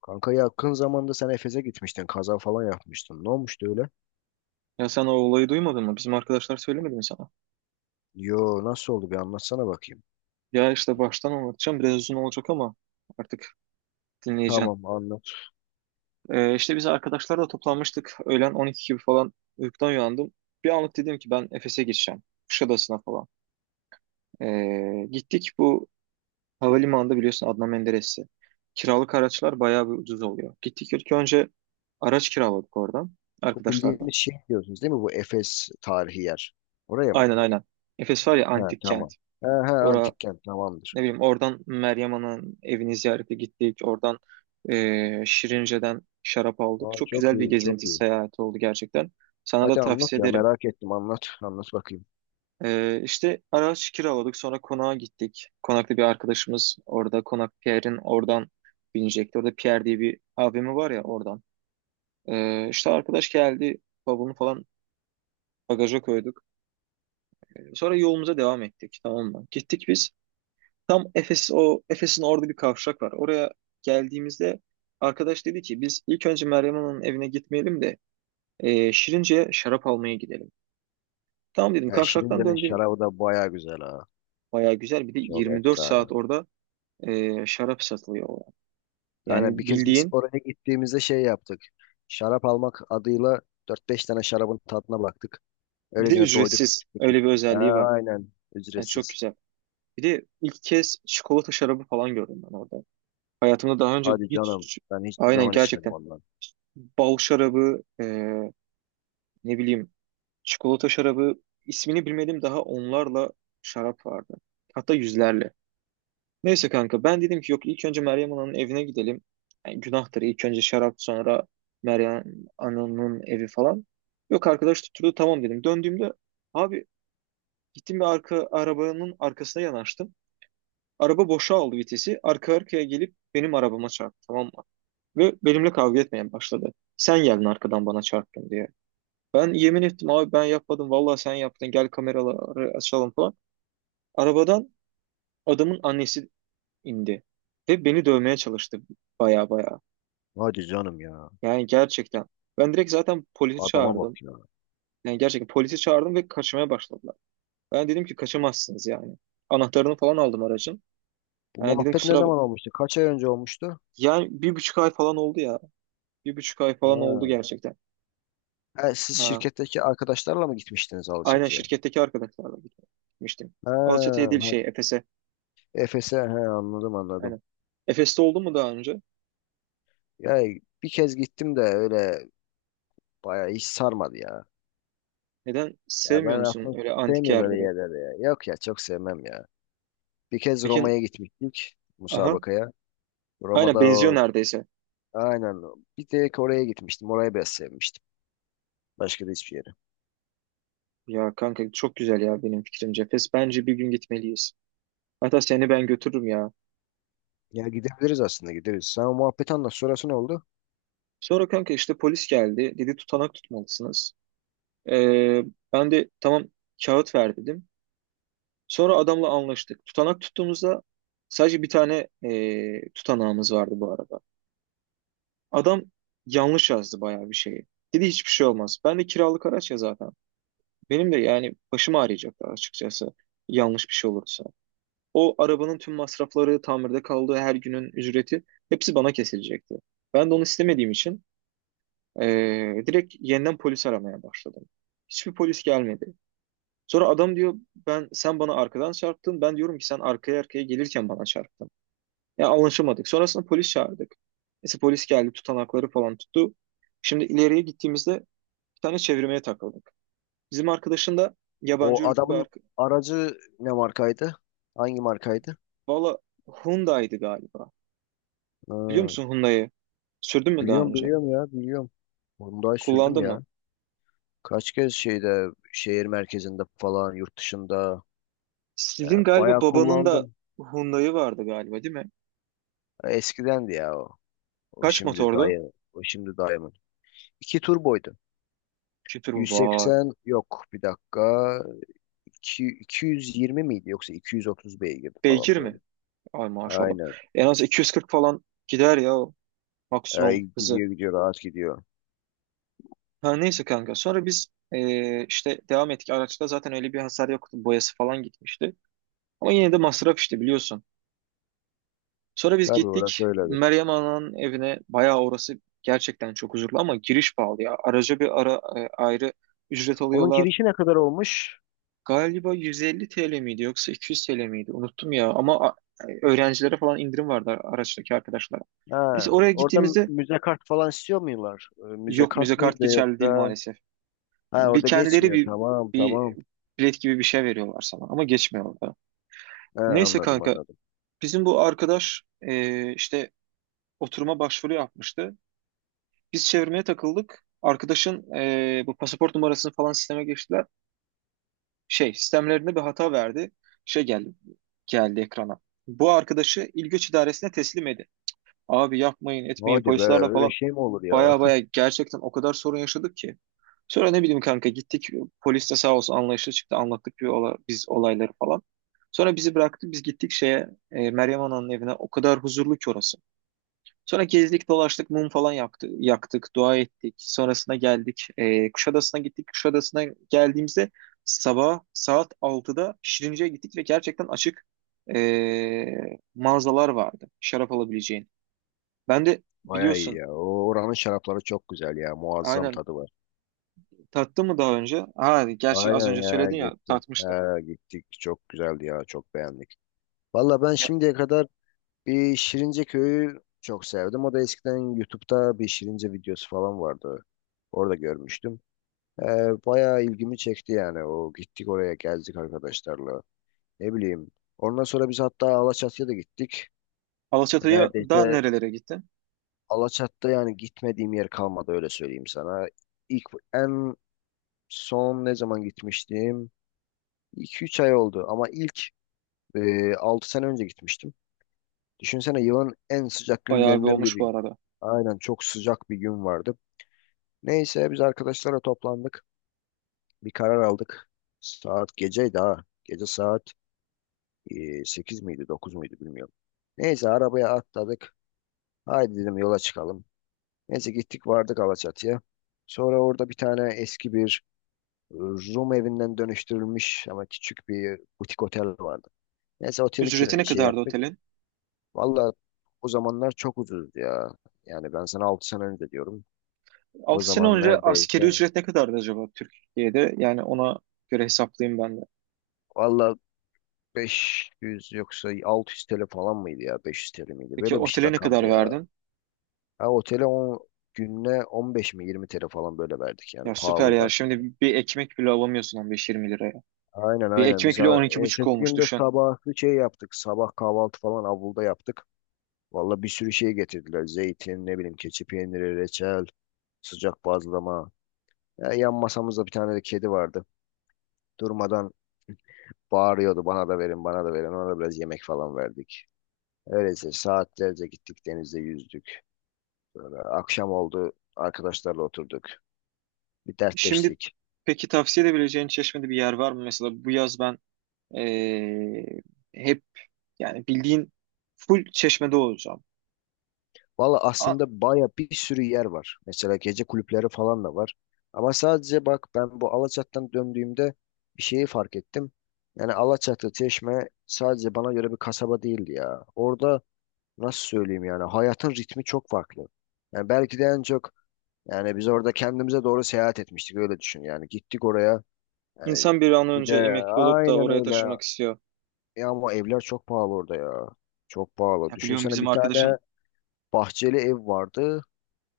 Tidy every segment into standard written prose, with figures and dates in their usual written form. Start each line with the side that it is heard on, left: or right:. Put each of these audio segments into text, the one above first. left: Kanka yakın zamanda sen Efes'e gitmiştin. Kaza falan yapmıştın. Ne olmuştu öyle?
right: Ya sen o olayı duymadın mı? Bizim arkadaşlar söylemedi mi sana?
left: Yo, nasıl oldu bir anlatsana bakayım.
right: Ya işte baştan anlatacağım. Biraz uzun olacak ama artık dinleyeceğim.
left: Tamam, anlat.
right: İşte biz arkadaşlarla toplanmıştık. Öğlen 12 gibi falan uykudan uyandım. Bir anlık dedim ki ben Efes'e gideceğim. Kuşadası'na falan. Gittik bu havalimanında biliyorsun Adnan Menderes'i. Kiralık araçlar bayağı bir ucuz oluyor. Gittik ilk önce araç kiraladık oradan.
left: Bu
right: Arkadaşlarla.
left: bildiğimiz şey diyorsunuz değil mi? Bu Efes tarihi yer. Oraya mı?
right: Aynen. Efes var ya
left: He,
right: antik kent.
left: tamam. He, he,
right: Ora
left: antik kent tamamdır.
right: Ne bileyim oradan Meryem Ana'nın evini ziyarete gittik. Oradan Şirince'den şarap aldık.
left: Aa,
right: Çok
left: çok
right: güzel bir
left: iyi çok
right: gezinti
left: iyi.
right: seyahat oldu gerçekten. Sana da
left: Hadi anlat
right: tavsiye
left: ya,
right: ederim.
left: merak ettim, anlat. Anlat bakayım.
right: E, işte araç kiraladık. Sonra konağa gittik. Konakta bir arkadaşımız orada. Konak Pierre'in oradan binecekti. Orada Pierre diye bir abimi var ya oradan. E, işte arkadaş geldi. Bavulunu falan bagaja koyduk. Sonra yolumuza devam ettik, tamam mı? Gittik biz. Tam Efes, o Efes'in orada bir kavşak var. Oraya geldiğimizde arkadaş dedi ki biz ilk önce Meryem Ana'nın evine gitmeyelim de Şirince'ye şarap almaya gidelim. Tamam dedim
left: Ya
right: kavşaktan
left: Şirince'nin
right: döndüğüm
left: şarabı da baya güzel ha.
right: baya güzel, bir de
left: Çok
right: 24
left: efsane.
right: saat orada şarap satılıyor orada.
left: Aynen, bir
right: Yani
left: kez biz
right: bildiğin,
left: oraya gittiğimizde şey yaptık. Şarap almak adıyla dört beş tane şarabın tadına baktık.
right: bir de
left: Öylecene doyduk
right: ücretsiz
left: çıktık.
right: öyle bir
left: Ha,
right: özelliği var.
left: aynen.
right: Yani çok
left: Ücretsiz.
right: güzel. Bir de ilk kez çikolata şarabı falan gördüm ben orada. Hayatımda daha önce
left: Hadi canım.
right: hiç,
left: Ben hiçbir
right: aynen
left: zaman içmedim
right: gerçekten
left: ondan.
right: bal şarabı, ne bileyim, çikolata şarabı, ismini bilmediğim daha onlarla şarap vardı. Hatta yüzlerle. Neyse kanka ben dedim ki yok, ilk önce Meryem Ana'nın evine gidelim. Yani günahtır ilk önce şarap sonra Meryem Ana'nın evi falan. Yok, arkadaş tutturdu, tamam dedim. Döndüğümde abi gittim bir arka arabanın arkasına yanaştım. Araba boşa aldı vitesi. Arka arkaya gelip benim arabama çarptı, tamam mı? Ve benimle kavga etmeye başladı. Sen geldin arkadan bana çarptın diye. Ben yemin ettim abi, ben yapmadım. Vallahi sen yaptın. Gel kameraları açalım falan. Arabadan adamın annesi indi. Ve beni dövmeye çalıştı baya baya.
left: Hadi canım ya.
right: Yani gerçekten. Ben direkt zaten polisi
left: Adama
right: çağırdım.
left: bak ya.
right: Yani gerçekten polisi çağırdım ve kaçmaya başladılar. Ben dedim ki kaçamazsınız yani. Anahtarını falan aldım aracın.
left: Bu
right: Yani dedim
left: muhabbet ne
right: kusura...
left: zaman olmuştu? Kaç ay önce olmuştu?
right: Yani 1,5 ay falan oldu ya. Bir buçuk ay falan oldu
left: Ha.
right: gerçekten.
left: Ha, siz
right: Ha.
left: şirketteki arkadaşlarla mı gitmiştiniz
right: Aynen
left: Alaçatı'ya?
right: şirketteki arkadaşlarla gitmiştim.
left: Ha,
right: Alaçatı'ya değil
left: ha.
right: şey, Efes'e.
left: Efes'e he, anladım anladım.
right: Aynen. Efes'te oldu mu daha önce?
left: Ya bir kez gittim de öyle bayağı hiç sarmadı ya.
right: Neden
left: Ya
right: sevmiyor
left: ben
right: musun
left: aslında
right: öyle antik
left: sevmiyorum böyle
right: yerleri?
left: yerleri ya. Yok ya, çok sevmem ya. Bir kez
right: Peki,
left: Roma'ya gitmiştik
right: aha,
left: musabakaya.
right: aynen
left: Roma'da
right: benziyor
left: o.
right: neredeyse.
left: Aynen. Bir tek oraya gitmiştim. Orayı biraz sevmiştim. Başka da hiçbir yere.
right: Ya kanka çok güzel ya, benim fikrimce. Fes bence bir gün gitmeliyiz. Hatta seni ben götürürüm ya.
left: Ya gidebiliriz, aslında gideriz. Sen o muhabbeti anlat. Sonrası ne oldu?
right: Sonra kanka işte polis geldi. Dedi tutanak tutmalısınız. Ee, ben de tamam, kağıt ver dedim. Sonra adamla anlaştık. Tutanak tuttuğumuzda sadece bir tane tutanağımız vardı bu arada. Adam yanlış yazdı bayağı bir şeyi. Dedi hiçbir şey olmaz. Ben de kiralık araç ya zaten. Benim de yani başım ağrıyacak açıkçası yanlış bir şey olursa. O arabanın tüm masrafları, tamirde kaldığı her günün ücreti, hepsi bana kesilecekti. Ben de onu istemediğim için direkt yeniden polis aramaya başladım. Hiçbir polis gelmedi. Sonra adam diyor ben, sen bana arkadan çarptın. Ben diyorum ki sen arkaya arkaya gelirken bana çarptın. Ya anlaşamadık. Sonrasında polis çağırdık. Neyse polis geldi, tutanakları falan tuttu. Şimdi ileriye gittiğimizde bir tane çevirmeye takıldık. Bizim arkadaşın da yabancı
left: O
right: uyruklu bir
left: adamın
right: arkadaş.
left: aracı ne markaydı? Hangi markaydı?
right: Valla Hyundai'di galiba. Biliyor
left: Ha,
right: musun Hyundai'yi? Sürdün mü daha
left: biliyorum
right: önce?
left: biliyorum ya, biliyorum. Onu Hyundai sürdüm
right: Kullandın
left: ya.
right: mı?
left: Kaç kez şeyde şehir merkezinde falan yurt dışında yani
right: Sizin galiba
left: bayağı
right: babanın da
left: kullandım.
right: Hyundai'yi vardı galiba, değil mi?
left: Ya eskidendi ya o. O
right: Kaç
left: şimdi
right: motordu?
left: dayı. O şimdi dayımın. İki turboydu.
right: Kütür var.
left: 180, yok bir dakika. 220 miydi yoksa 230 beygirdi
right: Beygir
left: falan böyle.
right: mi? Ay maşallah.
left: Aynen.
right: En az 240 falan gider ya o,
left: Ay
right: maksimum hızı.
left: gidiyor gidiyor rahat gidiyor.
right: Ha neyse kanka. Sonra biz işte devam ettik. Araçta zaten öyle bir hasar yoktu. Boyası falan gitmişti. Ama yine de masraf işte biliyorsun. Sonra biz
left: Tabii orası
right: gittik
left: öyledir.
right: Meryem Ana'nın evine. Bayağı orası gerçekten çok huzurlu ama giriş pahalı ya. Araca bir ara, ayrı ücret
left: Onun
right: alıyorlar.
left: girişi ne kadar olmuş?
right: Galiba 150 TL miydi yoksa 200 TL miydi? Unuttum ya ama öğrencilere falan indirim vardı araçtaki arkadaşlara.
left: Ha,
right: Neyse oraya
left: orada
right: gittiğimizde
left: müze kart falan istiyor muylar? Müze
right: yok, müze
left: kart
right: kart
left: mıydı
right: geçerli değil
left: yoksa?
right: maalesef.
left: Ha,
right: Bir
left: orada
right: kendileri
left: geçmiyor.
right: bir,
left: Tamam
right: bir
left: tamam.
right: bilet gibi bir şey veriyorlar sana ama geçmiyor da.
left: Ha,
right: Neyse
left: anladım
right: kanka
left: anladım.
right: bizim bu arkadaş işte oturuma başvuru yapmıştı. Biz çevirmeye takıldık. Arkadaşın bu pasaport numarasını falan sisteme geçtiler. Şey, sistemlerinde bir hata verdi. Şey geldi, geldi ekrana. Bu arkadaşı İl Göç İdaresi'ne teslim edin. Abi yapmayın, etmeyin
left: Hadi be,
right: polislerle
left: öyle
right: falan.
left: şey mi olur ya?
right: Baya baya gerçekten o kadar sorun yaşadık ki. Sonra ne bileyim kanka gittik. Polis de sağ olsun anlayışlı çıktı. Anlattık bir biz olayları falan. Sonra bizi bıraktı. Biz gittik şeye, Meryem Ana'nın evine. O kadar huzurlu ki orası. Sonra gezdik, dolaştık, mum falan yaktı, yaktık, dua ettik. Sonrasında geldik. E, Kuşadası'na gittik. Kuşadası'na geldiğimizde sabah saat 6'da Şirince'ye gittik ve gerçekten açık mağazalar vardı şarap alabileceğin. Ben de
left: Bayağı iyi
right: biliyorsun
left: ya. O oranın şarapları çok güzel ya. Muazzam
right: aynen,
left: tadı var.
right: tattım mı daha önce? Ha, gerçi az
left: Aynen
right: önce
left: ya,
right: söyledin ya,
left: gittik.
right: tatmıştım.
left: Ha, gittik. Çok güzeldi ya. Çok beğendik. Valla ben
right: Ya,
left: şimdiye kadar bir Şirince Köyü çok sevdim. O da eskiden YouTube'da bir Şirince videosu falan vardı. Orada görmüştüm. Ee, bayağı ilgimi çekti yani. O gittik oraya geldik arkadaşlarla. Ne bileyim. Ondan sonra biz hatta Alaçatı'ya da gittik.
right: Alaçatı'ya
left: Neredeyse
right: da nerelere gittin?
left: Alaçatı'da yani gitmediğim yer kalmadı, öyle söyleyeyim sana. İlk en son ne zaman gitmiştim? 2 üç ay oldu ama ilk 6 sene önce gitmiştim. Düşünsene yılın en sıcak
right: Bayağı bir
left: günlerinden
right: olmuş bu
left: biri.
right: arada.
left: Aynen çok sıcak bir gün vardı. Neyse biz arkadaşlara toplandık. Bir karar aldık. Saat geceydi ha. Gece saat 8 miydi 9 muydu bilmiyorum. Neyse arabaya atladık. Haydi dedim yola çıkalım. Neyse gittik vardık Alaçatı'ya. Sonra orada bir tane eski bir Rum evinden dönüştürülmüş ama küçük bir butik otel vardı. Neyse oteli
right: Ücreti ne
left: şey
right: kadardı
left: yaptık.
right: otelin?
left: Valla o zamanlar çok ucuzdu ya. Yani ben sana 6 sene önce diyorum. O
right: 6 sene
left: zaman
right: önce
left: neredeyse.
right: askeri ücret ne kadardı acaba Türkiye'de? Yani ona göre hesaplayayım ben de.
left: Valla 500 yoksa 600 TL falan mıydı ya? 500 TL miydi?
right: Peki
left: Böyle bir şey
right: otele ne
left: rakamdı
right: kadar
left: ya.
right: verdin?
left: Ha, otele 10 gününe 15 mi 20 TL falan böyle verdik yani.
right: Ya süper
left: Pahalıydı
right: ya. Şimdi
left: aslında.
right: bir ekmek bile alamıyorsun 15-20 liraya.
left: Aynen
right: Bir
left: aynen. Biz
right: ekmek bile on iki buçuk
left: ertesi
right: olmuş,
left: günde
right: düşün.
left: sabahı şey yaptık. Sabah kahvaltı falan avluda yaptık. Valla bir sürü şey getirdiler. Zeytin, ne bileyim keçi peyniri, reçel, sıcak bazlama. Ya, yan masamızda bir tane de kedi vardı. Durmadan bağırıyordu, bana da verin bana da verin. Ona da biraz yemek falan verdik. Öyleyse saatlerce gittik, denizde yüzdük. Akşam oldu. Arkadaşlarla oturduk. Bir
right: Şimdi
left: dertleştik.
right: peki tavsiye edebileceğin Çeşme'de bir yer var mı? Mesela bu yaz ben, eee, hep yani bildiğin full Çeşme'de olacağım.
left: Valla
right: A-
left: aslında baya bir sürü yer var. Mesela gece kulüpleri falan da var. Ama sadece bak, ben bu Alaçatı'dan döndüğümde bir şeyi fark ettim. Yani Alaçatı, Çeşme sadece bana göre bir kasaba değildi ya. Orada nasıl söyleyeyim, yani hayatın ritmi çok farklı. Yani belki de en çok yani biz orada kendimize doğru seyahat etmiştik, öyle düşün yani. Gittik oraya yani,
right: İnsan bir an
left: bir de
right: önce emekli olup da
left: aynen
right: oraya
left: öyle.
right: taşımak istiyor.
left: Ya ama evler çok pahalı orada ya. Çok pahalı.
right: Ya biliyorum
left: Düşünsene,
right: bizim
left: bir
right: arkadaşın
left: tane bahçeli ev vardı.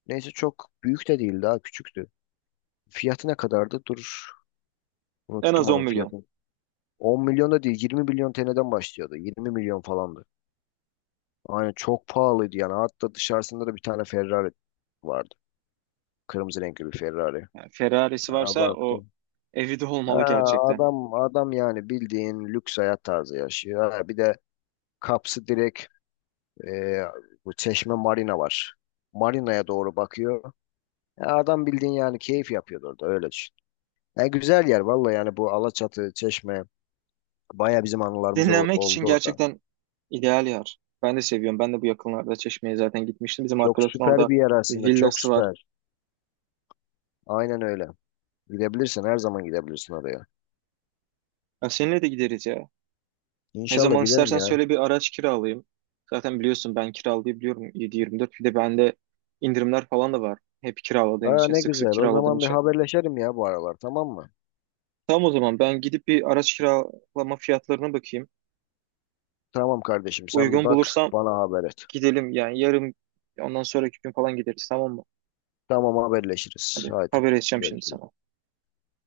left: Neyse çok büyük de değildi, daha küçüktü. Fiyatı ne kadardı? Dur,
right: en az
left: unuttum
right: 10
left: onun
right: milyon.
left: fiyatını. 10 milyon da değil, 20 milyon TL'den başlıyordu. 20 milyon falandı. Aynen çok pahalıydı yani. Hatta dışarısında da bir tane Ferrari vardı. Kırmızı renkli bir Ferrari.
right: Yani Ferrari'si
left: Aa,
right: varsa o
left: baktım.
right: evi de
left: Ha,
right: olmalı gerçekten.
left: adam adam yani bildiğin lüks hayat tarzı yaşıyor. Ha, bir de kapsı direkt. Ee, bu Çeşme Marina var. Marina'ya doğru bakıyor. Ya adam bildiğin yani keyif yapıyordu orada, öyle düşün. Ya güzel yer vallahi, yani bu Alaçatı, Çeşme baya bizim anılarımız
right: Dinlenmek için
left: oldu orada.
right: gerçekten ideal yer. Ben de seviyorum. Ben de bu yakınlarda Çeşme'ye zaten gitmiştim. Bizim
left: Çok
right: arkadaşın
left: süper
right: orada
left: bir yer
right: bir
left: aslında, çok
right: villası var.
left: süper. Aynen öyle. Gidebilirsin, her zaman gidebilirsin oraya.
right: Ya seninle de gideriz ya. Ne
left: İnşallah
right: zaman
left: giderim
right: istersen
left: ya.
right: söyle, bir araç kiralayayım. Zaten biliyorsun ben kiralayabiliyorum 7-24. Bir de bende indirimler falan da var. Hep kiraladığım
left: Aa,
right: için,
left: ne
right: sık sık
left: güzel, o
right: kiraladığım
left: zaman bir
right: için.
left: haberleşelim ya bu aralar tamam mı?
right: Tamam o zaman ben gidip bir araç kiralama fiyatlarına bakayım.
left: Tamam kardeşim, sen bir
right: Uygun
left: bak,
right: bulursam
left: bana haber et.
right: gidelim yani yarın ondan sonraki gün falan gideriz, tamam mı?
left: Tamam, haberleşiriz.
right: Hadi
left: Haydi
right: haber edeceğim şimdi
left: görüşürüz.
right: sana.